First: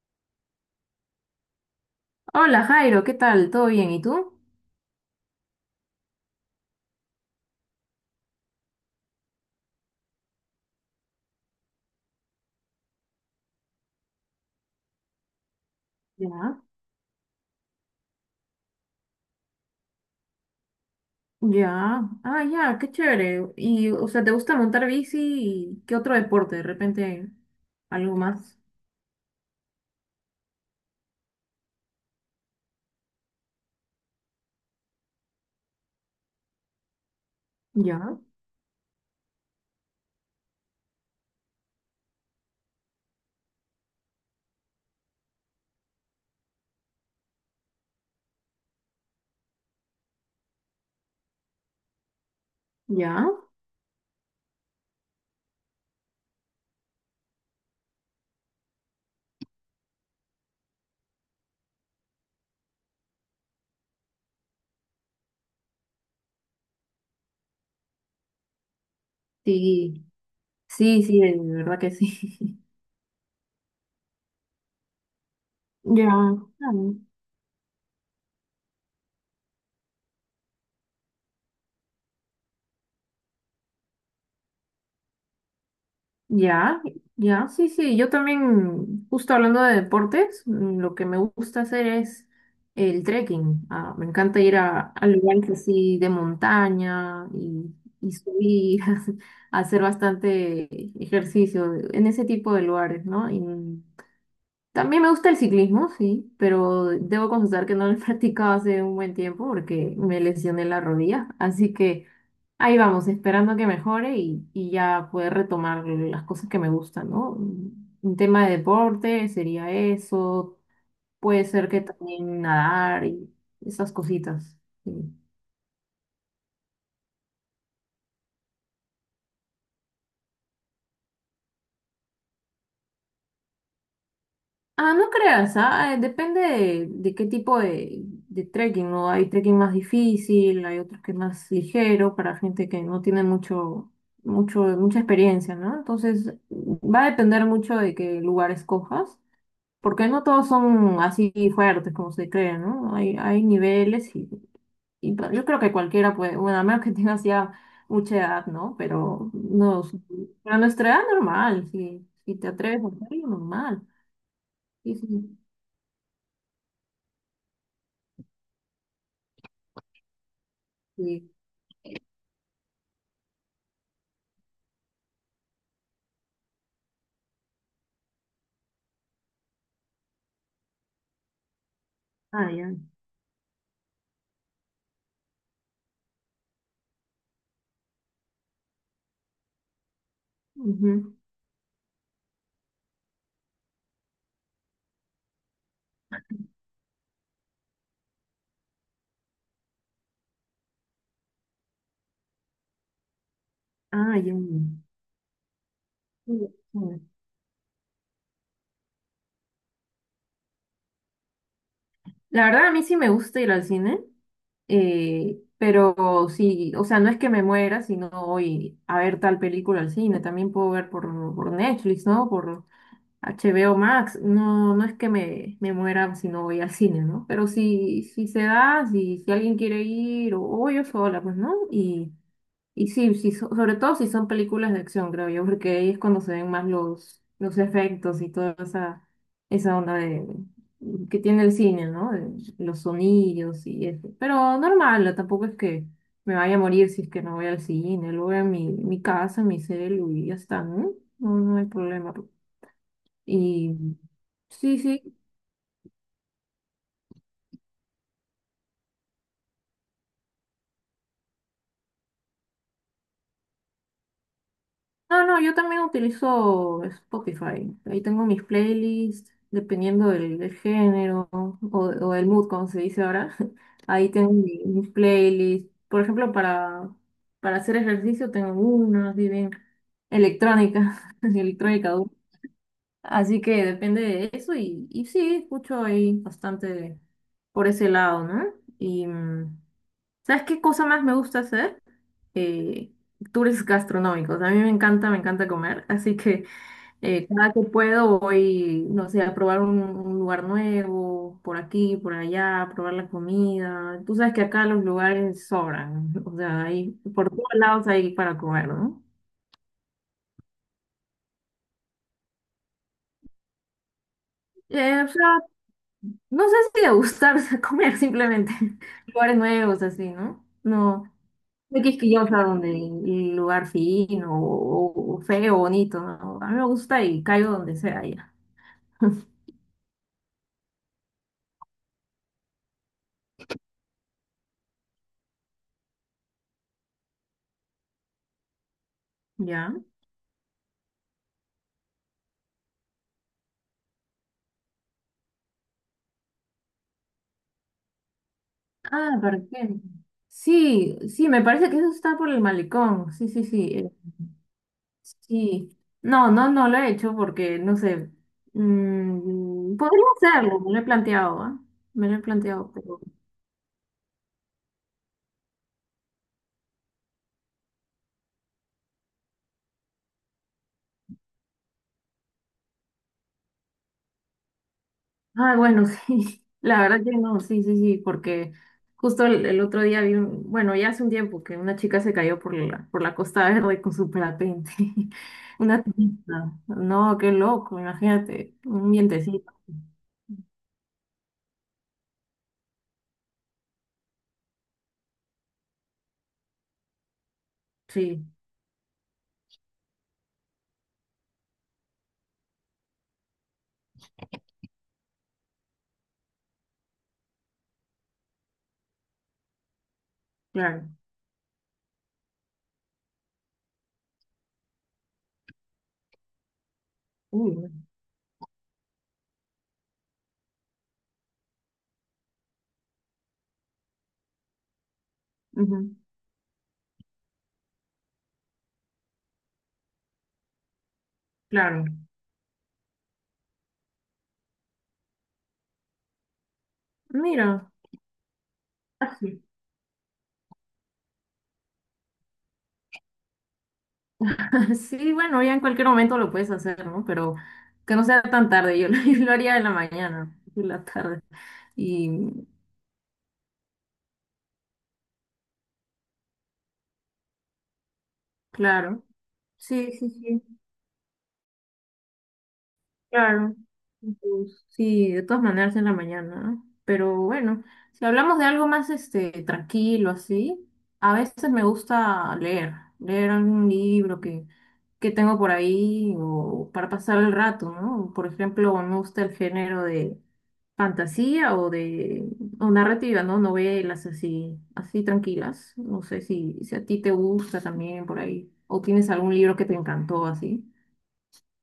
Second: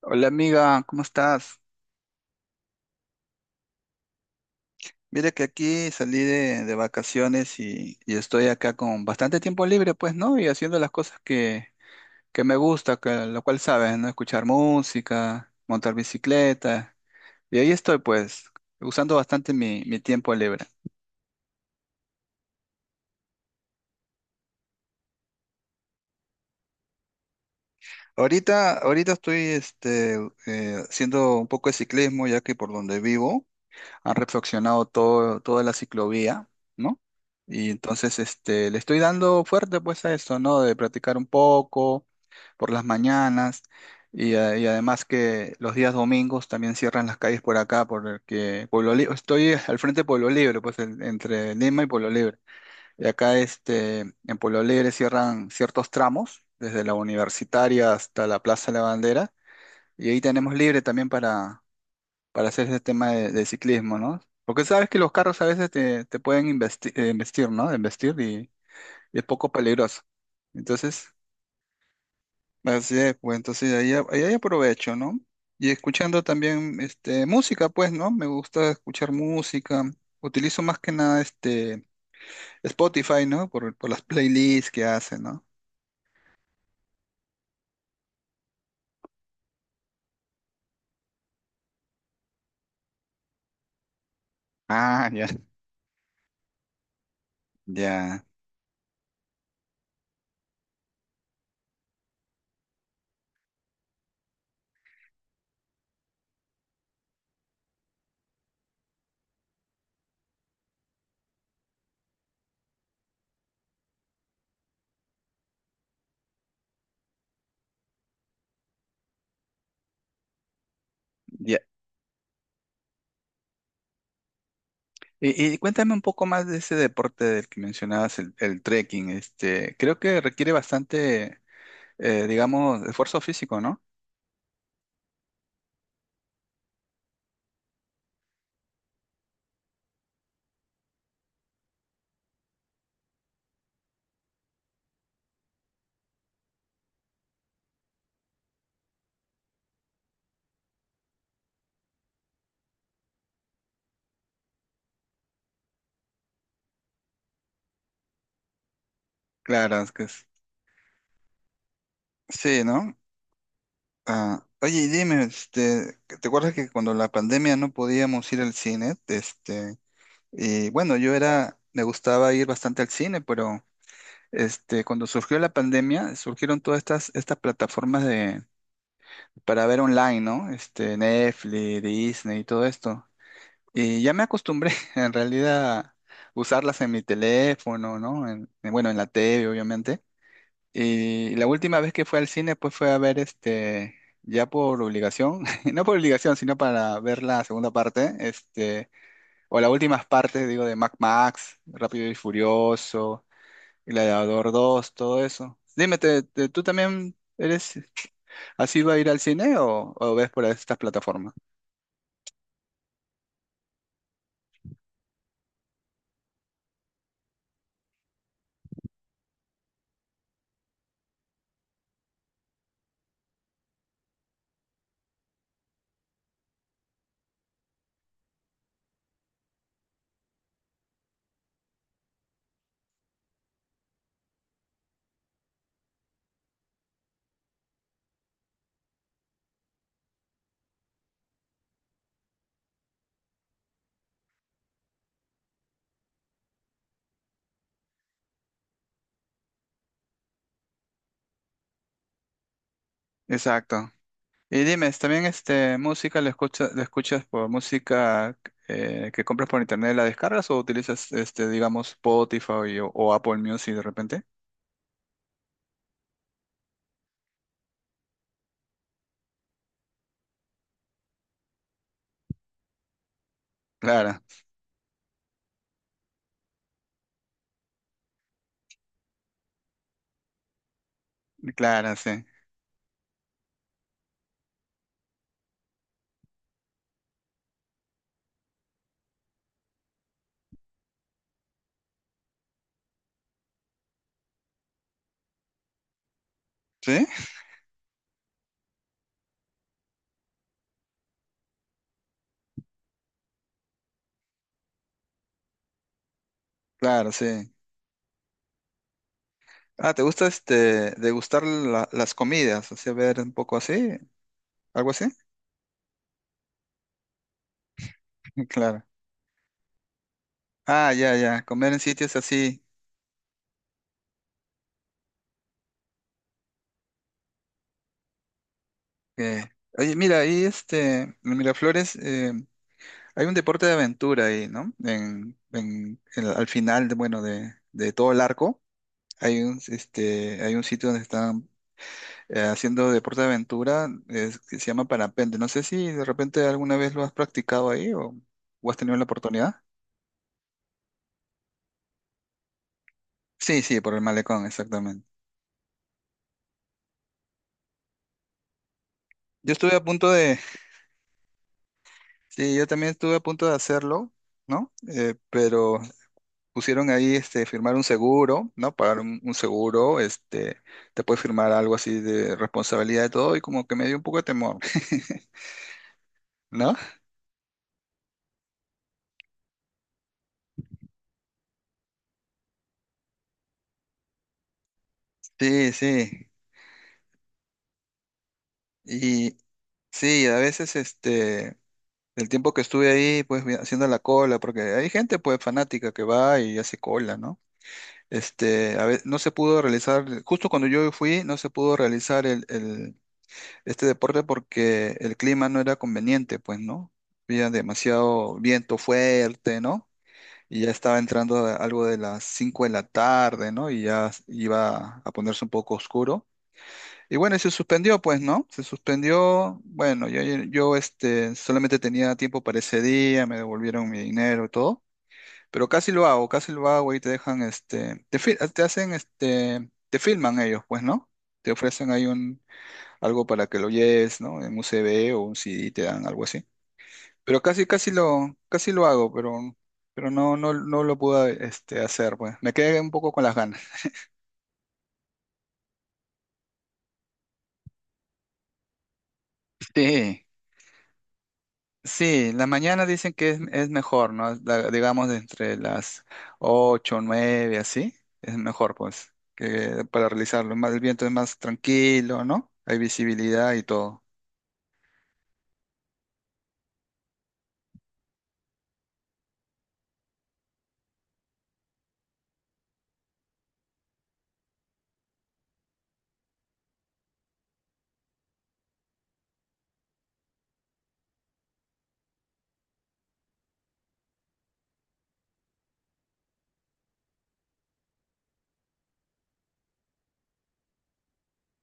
Hola amiga, ¿cómo estás? Hola Jairo, ¿qué tal? ¿Todo bien? ¿Y tú? Mira que aquí salí de vacaciones y estoy acá con bastante tiempo libre, pues, ¿no? Y haciendo las cosas que me gusta, que, lo cual sabes, ¿no? Escuchar música, montar Ya. bicicleta. Y ahí estoy, pues, usando bastante mi tiempo libre. Ya, ah, ya, qué chévere. Y, o sea, ¿te gusta montar bici y qué otro deporte? De repente, algo más. Ahorita estoy haciendo un poco de ciclismo, ya que por donde vivo han reflexionado toda la ciclovía, ¿no? Y entonces Ya, este, le estoy dando fuerte pues a eso, ¿no? De practicar un poco por las mañanas y además que los días domingos también cierran las calles por acá, porque Pueblo Libre, estoy al frente de Pueblo Libre, pues entre Lima y Pueblo Libre. Y ya. acá este, en Pueblo Libre cierran ciertos tramos, desde la universitaria hasta la Plaza de la Bandera, y ahí tenemos libre también para hacer ese tema de ciclismo, ¿no? Porque sabes que los carros a veces te pueden investir, ¿no? Investir y es poco peligroso. Sí, sí, Entonces, sí, de verdad que sí. así es, pues entonces ahí hay aprovecho, ¿no? Y Ya. escuchando Ah, también este, música, pues, ¿no? Me gusta escuchar música. Utilizo más que nada este Spotify, ¿no? Por las playlists que hace, ¿no? ya, ya, sí, sí. Yo también, justo hablando de deportes, lo que me gusta hacer es el trekking. Ah, me encanta ir a Ah, lugares así de montaña y ya, subir, a hacer bastante ejercicio en ese tipo de lugares, ¿no? Y también me gusta el ciclismo, sí, pero debo confesar que no lo he practicado hace un buen tiempo porque me lesioné la rodilla. Así que ahí vamos, esperando que mejore y ya poder retomar las cosas que me gustan, ¿no? Un tema de deporte sería eso, puede ya. ser que también nadar y esas cositas. Sí. Y cuéntame un poco más de ese deporte del que mencionabas, el trekking. Este, creo que requiere bastante digamos, esfuerzo físico, ¿no? Ah, no creas, depende de qué tipo de trekking, ¿no? Hay trekking más difícil, hay otros que es más ligero para gente que no tiene mucha experiencia, ¿no? Entonces, va a depender mucho de qué lugar escojas. Porque no todos son así fuertes como se creen, ¿no? Hay niveles y yo creo que cualquiera puede, bueno, a menos que tengas ya mucha edad, ¿no? Pero Claro, no, es que es- a nuestra edad normal, si te Sí, atreves a ¿no? hacerlo, normal. Ah, oye, y Sí, dime, sí, este, ¿te acuerdas que cuando la pandemia no podíamos ir al cine? Este, y bueno, yo sí. era, me gustaba ir bastante al cine, pero este, cuando surgió la pandemia, surgieron estas plataformas de, para ver online, ¿no? Este, Netflix, Disney y Ah, todo ya. esto. Y ya me acostumbré, en realidad, a usarlas en mi teléfono, ¿no? Bueno, en la TV, obviamente. Ujú. Y la última vez que fue al cine, pues fue a ver este, ya por obligación, no por obligación, sino para ver la segunda parte, este, o las últimas partes, digo, de Mad Max, Rápido y Furioso, Ah, ya. Gladiador dos todo eso. Dime, Sí, tú sí. también eres así va a ir al cine o ves por estas plataformas? La verdad, a mí sí me gusta ir al cine, pero sí, o sea, no es que me muera, sino voy a ver tal película al cine, también puedo ver por Netflix, ¿no? Por HBO Max, no es que me muera si no voy al cine, ¿no? Pero si se da, si alguien quiere ir, o yo sola, pues, ¿no? Y sí, sí, sobre todo si son películas de acción, creo yo, porque ahí es cuando se ven más los efectos y toda esa onda de, que tiene el cine, ¿no? De los sonidos y eso. Pero normal, tampoco es que me vaya a morir si es que no voy al cine, lo veo en mi casa, en mi celu y ya está, ¿no? No, no hay problema. Y Exacto. Y sí, dime, sí. ¿también este, música la escuchas por música que compras por internet, la descargas o utilizas, este, digamos, Spotify o Apple Music de repente? No, no, yo también utilizo Spotify. Ahí tengo mis playlists, dependiendo del género o del mood, como se dice ahora. Ahí Clara, tengo mis playlists. Por ejemplo, para hacer ejercicio tengo una, así bien electrónica, electrónica clara, dura. sí. Así que depende de eso y sí, escucho ahí bastante por ese lado, ¿no? Y ¿sabes qué cosa más me gusta hacer? eh, tours gastronómicos. A mí me encanta comer, así que ¿Sí? Cada que puedo voy, no sé, a probar un lugar nuevo, por aquí, por allá, a probar la comida. Tú sabes que acá los lugares sobran, o sea, hay, Claro, sí. por todos lados hay para comer, ¿no? Ah, ¿te gusta este, degustar las comidas? O sea, ver un poco así, algo Eh, así. o sea, no sé si de gustar, o sea, comer simplemente Claro. lugares nuevos, así, ¿no? Ah, No. ya, ya, comer en No sitios quisquillosa así. donde el lugar fino o feo, bonito, ¿no? A mí me gusta y caigo donde sea ya. que- Oye, mira, ahí este, en Miraflores hay un deporte de aventura ahí, ¿no? Al final, de, bueno, de todo el arco, hay un, Ya. este, hay un sitio donde están haciendo deporte de aventura, que se llama parapente. No sé si de repente alguna vez lo has practicado ahí o has tenido la Ah, oportunidad. perfecto. Sí, sí, me parece que eso está por el malecón. Sí, sí, Sí, sí. sí, eh, por el malecón, exactamente. sí. No, no, no lo he hecho porque, no sé. Yo estuve mm, a podría punto de, hacerlo, me lo he planteado, ¿ah? Me lo he sí, yo planteado, también pero. estuve a punto de hacerlo, ¿no? Pero pusieron ahí este, firmar un seguro, ¿no? Pagar un seguro, este, te puede firmar algo así de responsabilidad de todo y como que me dio un poco de temor, Ah, bueno, sí. ¿no? La verdad que no, sí, sí, sí, porque justo el otro día vi un, bueno, ya hace un tiempo que una chica se cayó por la Costa Verde con su parapente. Sí, Una sí. turista. No, qué loco, imagínate, un Y vientecito. sí, a veces este, el tiempo que estuve ahí, pues haciendo la cola, porque hay gente pues fanática que va y hace cola, ¿no? Sí, Este, no se pudo realizar, justo cuando yo fui, no se pudo realizar este deporte porque el clima no era conveniente, pues, ¿no? Había demasiado viento fuerte, ¿no? Y ya claro. estaba entrando algo de las 5 de la tarde, ¿no? Y ya iba a ponerse un poco oscuro. Y bueno, y se Uy, bueno. suspendió, pues, ¿no? Se suspendió. Bueno, yo este, solamente tenía tiempo para ese día, me devolvieron mi dinero y todo. Pero Ujú, casi lo hago y te dejan, este, te, te hacen, este, te filman ellos, pues, ¿no? Te claro. ofrecen ahí un, algo para que lo lleves, ¿no? En un CD o un CD te dan algo así. Pero Mira, casi lo hago, sí, pero no, no lo pude este, hacer, pues. Me quedé un poco con las ganas. Sí, bueno, ya en cualquier momento lo puedes hacer, ¿no? Pero que no sea tan tarde, yo lo, yo lo haría en la Sí, mañana, en la tarde. Y sí, la mañana dicen que es mejor, ¿no? Digamos entre las 8 9 así, es mejor, claro, pues, que sí, para sí, realizarlo. sí. Más, el viento es más tranquilo, ¿no? Hay visibilidad Claro, y todo. pues, sí, de todas maneras en la mañana, ¿no? Pero bueno, si hablamos de algo más tranquilo así, a veces me gusta leer, algún libro que tengo por ahí o para pasar el rato, ¿no? Por ejemplo, me gusta el género de fantasía o narrativa, ¿no? Novelas así, así tranquilas. No sé si a ti te gusta también por ahí o tienes algún libro que te encantó así.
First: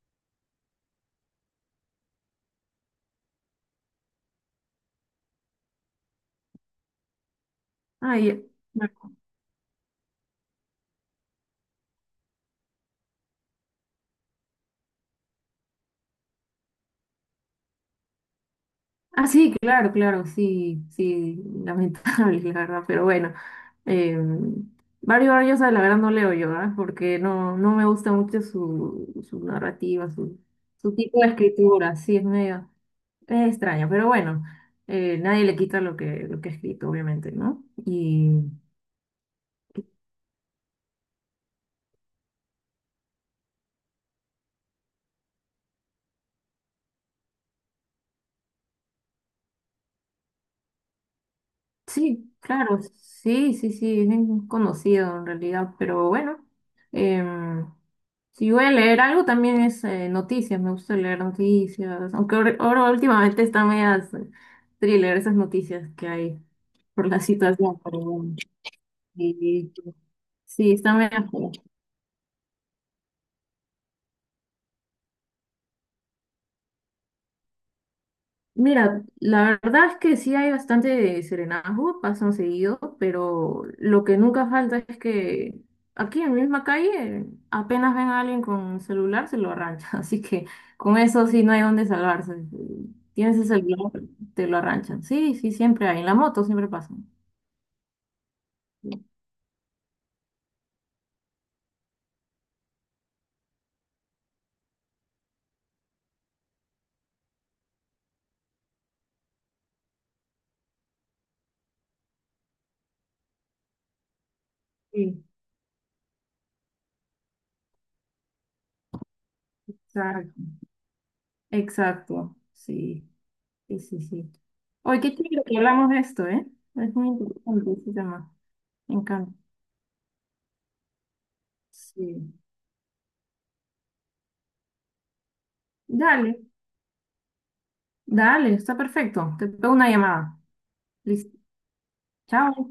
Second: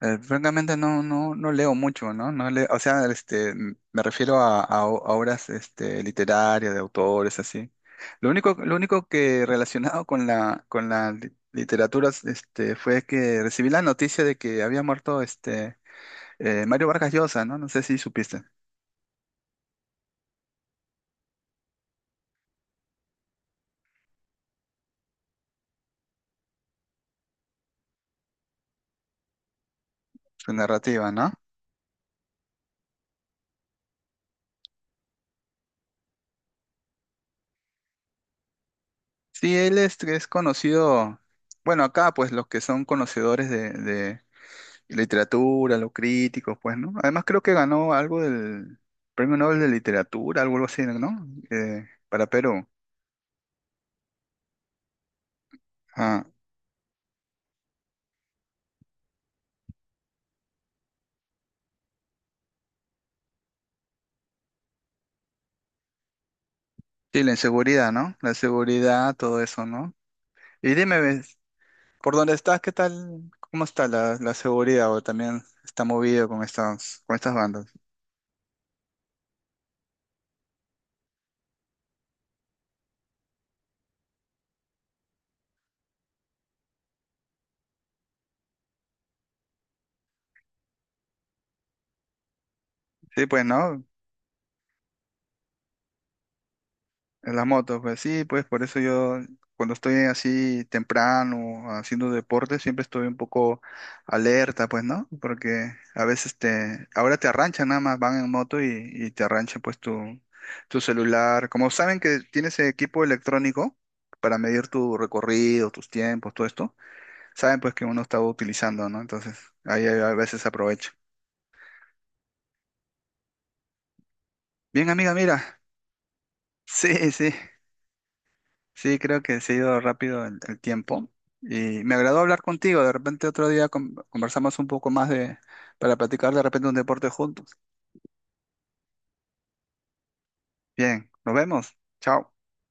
Francamente no, no leo mucho, ¿no? No leo, o sea, este, me refiero a, a obras este, literarias, de autores, así. Ah, ya. Lo único que relacionado con la literatura este, fue que recibí la noticia de que había muerto este, Mario Vargas Llosa, ¿no? No sé si supiste Ah, sí, claro, claro, sí, sí, lamentable, la verdad, pero bueno. Eh, Barry Barllosa, la verdad, no leo yo, ¿ah? Porque no me gusta mucho su narrativa, su, su su narrativa, tipo de ¿no? escritura, sí, es medio, es extraño, pero bueno, Nadie le quita lo que ha escrito, obviamente, ¿no? Sí, él es conocido, bueno, acá pues los que son conocedores de y literatura, los críticos, pues, ¿no? Además creo que ganó algo del Premio Nobel de Literatura, algo algo así, ¿no? Para Sí, Perú. claro, sí, sí, sí, es bien conocido en realidad, pero Ah, bueno, em, si voy a leer algo también es noticias, me gusta leer noticias, aunque ahora últimamente están medias thriller esas noticias que hay por la sí, la situación, inseguridad, pero ¿no? La bueno, seguridad, todo eso, y- ¿no? Y sí, están dime, medias. ¿ves? ¿Por dónde estás? ¿Qué tal? ¿Cómo está la, la seguridad? ¿O también está movido con estas bandas? Mira, la verdad es que sí hay bastante serenazgo, pasan seguido, pero lo que nunca falta es que aquí en la misma calle apenas ven a alguien con celular, se lo arranchan. Así que con eso sí no hay dónde salvarse. Sí, Tienes pues, el ¿no? celular, te lo arranchan. Sí, sí, siempre hay. En la moto siempre pasan. En las motos, pues sí, pues por eso yo cuando estoy así temprano haciendo deporte siempre estoy un poco alerta, pues, ¿no? Porque a veces te, ahora te arranchan nada más, van en moto y te arranchan pues tu celular. Como saben que tienes equipo electrónico para medir tu Sí, recorrido, tus tiempos, todo esto, saben pues que uno está utilizando, ¿no? Entonces ahí a exacto. veces aprovecho. Exacto. Sí, sí, sí, sí. Bien, Oye, amiga, qué chido que mira. hablamos de esto, ¿eh? Es muy Sí, sí. interesante ese tema. Me Sí, creo encanta. que se ha ido rápido el tiempo y me agradó Sí. hablar contigo. De repente otro día conversamos un poco más de, para Dale. platicar de repente un deporte juntos. Dale, está perfecto. Te pego una llamada. Bien, nos Listo. vemos. Chao. Chao.